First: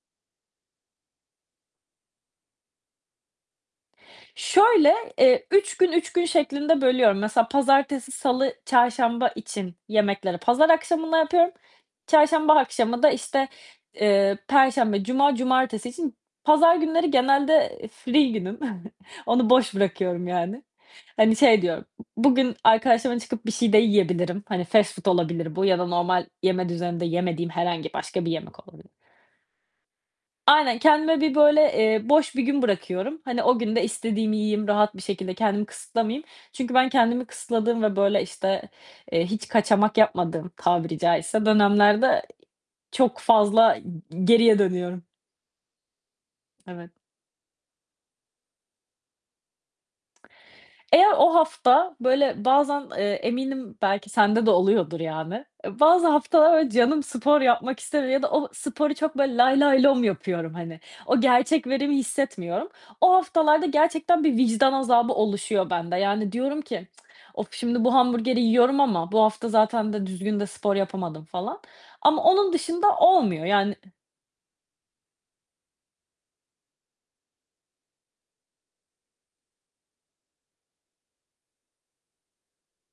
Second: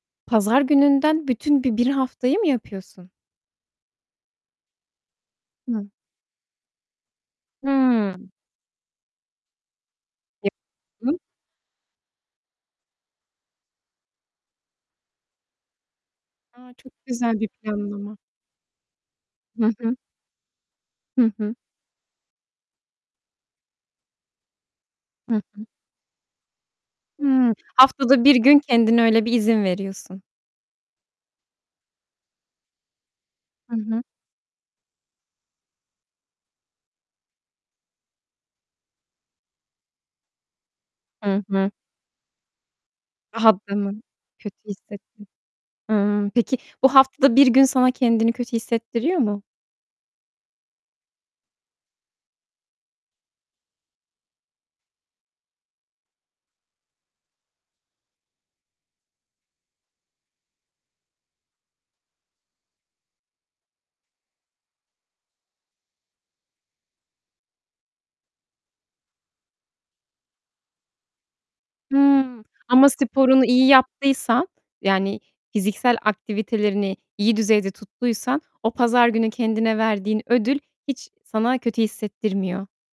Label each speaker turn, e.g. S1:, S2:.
S1: Pazar gününden bütün bi bir haftayı mı yapıyorsun?
S2: Şöyle, eee, 3
S1: Hıh.
S2: gün, 3 gün şeklinde bölüyorum. Mesela pazartesi,
S1: Hımm.
S2: salı, çarşamba için yemekleri pazar akşamından
S1: [unintelligible]
S2: yapıyorum. Çarşamba akşamı da, işte, eee, perşembe, cuma, cumartesi için
S1: A!
S2: pazar
S1: Çok
S2: günleri
S1: güzel bir
S2: genelde
S1: planlama.
S2: free günüm. Onu
S1: Hı
S2: boş
S1: hı.
S2: bırakıyorum yani.
S1: Hı
S2: Hani
S1: hı.
S2: şey diyorum, b bugün arkadaşımla çıkıp bir şey de yiyebilirim. Hani fast food
S1: Hı
S2: olabilir bu
S1: hı.
S2: ya da normal yeme düzeninde yemediğim
S1: Hımm.
S2: herhangi
S1: Haftada
S2: başka bir
S1: bir gün
S2: yemek olabilir.
S1: kendine öyle bir izin veriyorsun.
S2: Aynen, kendime bir, böyle, eee, boş bir gün bırakıyorum. Hani o gün
S1: Hı
S2: de
S1: hı.
S2: istediğimi yiyeyim, rahat bir şekilde kendimi kısıtlamayayım. Çünkü ben kendimi kısıtladığım ve böyle işte, eee, hiç kaçamak yapmadığım tabiri
S1: Hı
S2: caizse
S1: hı.
S2: dönemlerde eee çok fazla i
S1: Rahatlama.
S2: g
S1: Kötü
S2: geriye dönüyorum.
S1: hissettin. Hımm, peki
S2: Evet.
S1: bu hafta bir gün sana kendini kötü hissettiriyor mu?
S2: Eğer o hafta böyle bazen, eee, eminim belki sende de oluyordur yani. Bazı haftalar öyle canım spor yapmak istemiyor ya da o sporu çok böyle lay lay lom yapıyorum hani. O gerçek verimi hissetmiyorum. O haftalarda gerçekten bir vicdan azabı oluşuyor bende. Yani diyorum ki, "Of, şimdi bu hamburgeri yiyorum ama bu hafta zaten de düzgün de spor yapamadım." falan ama
S1: Hımm,
S2: onun
S1: ama
S2: dışında olmuyor
S1: sporunu iyi
S2: yani ı
S1: yaptıysan, yani fiziksel aktivitelerini iyi düzeyde tuttuysan o pazar günü kendine verdiğin ödül hiç sana kötü hissettirmiyor.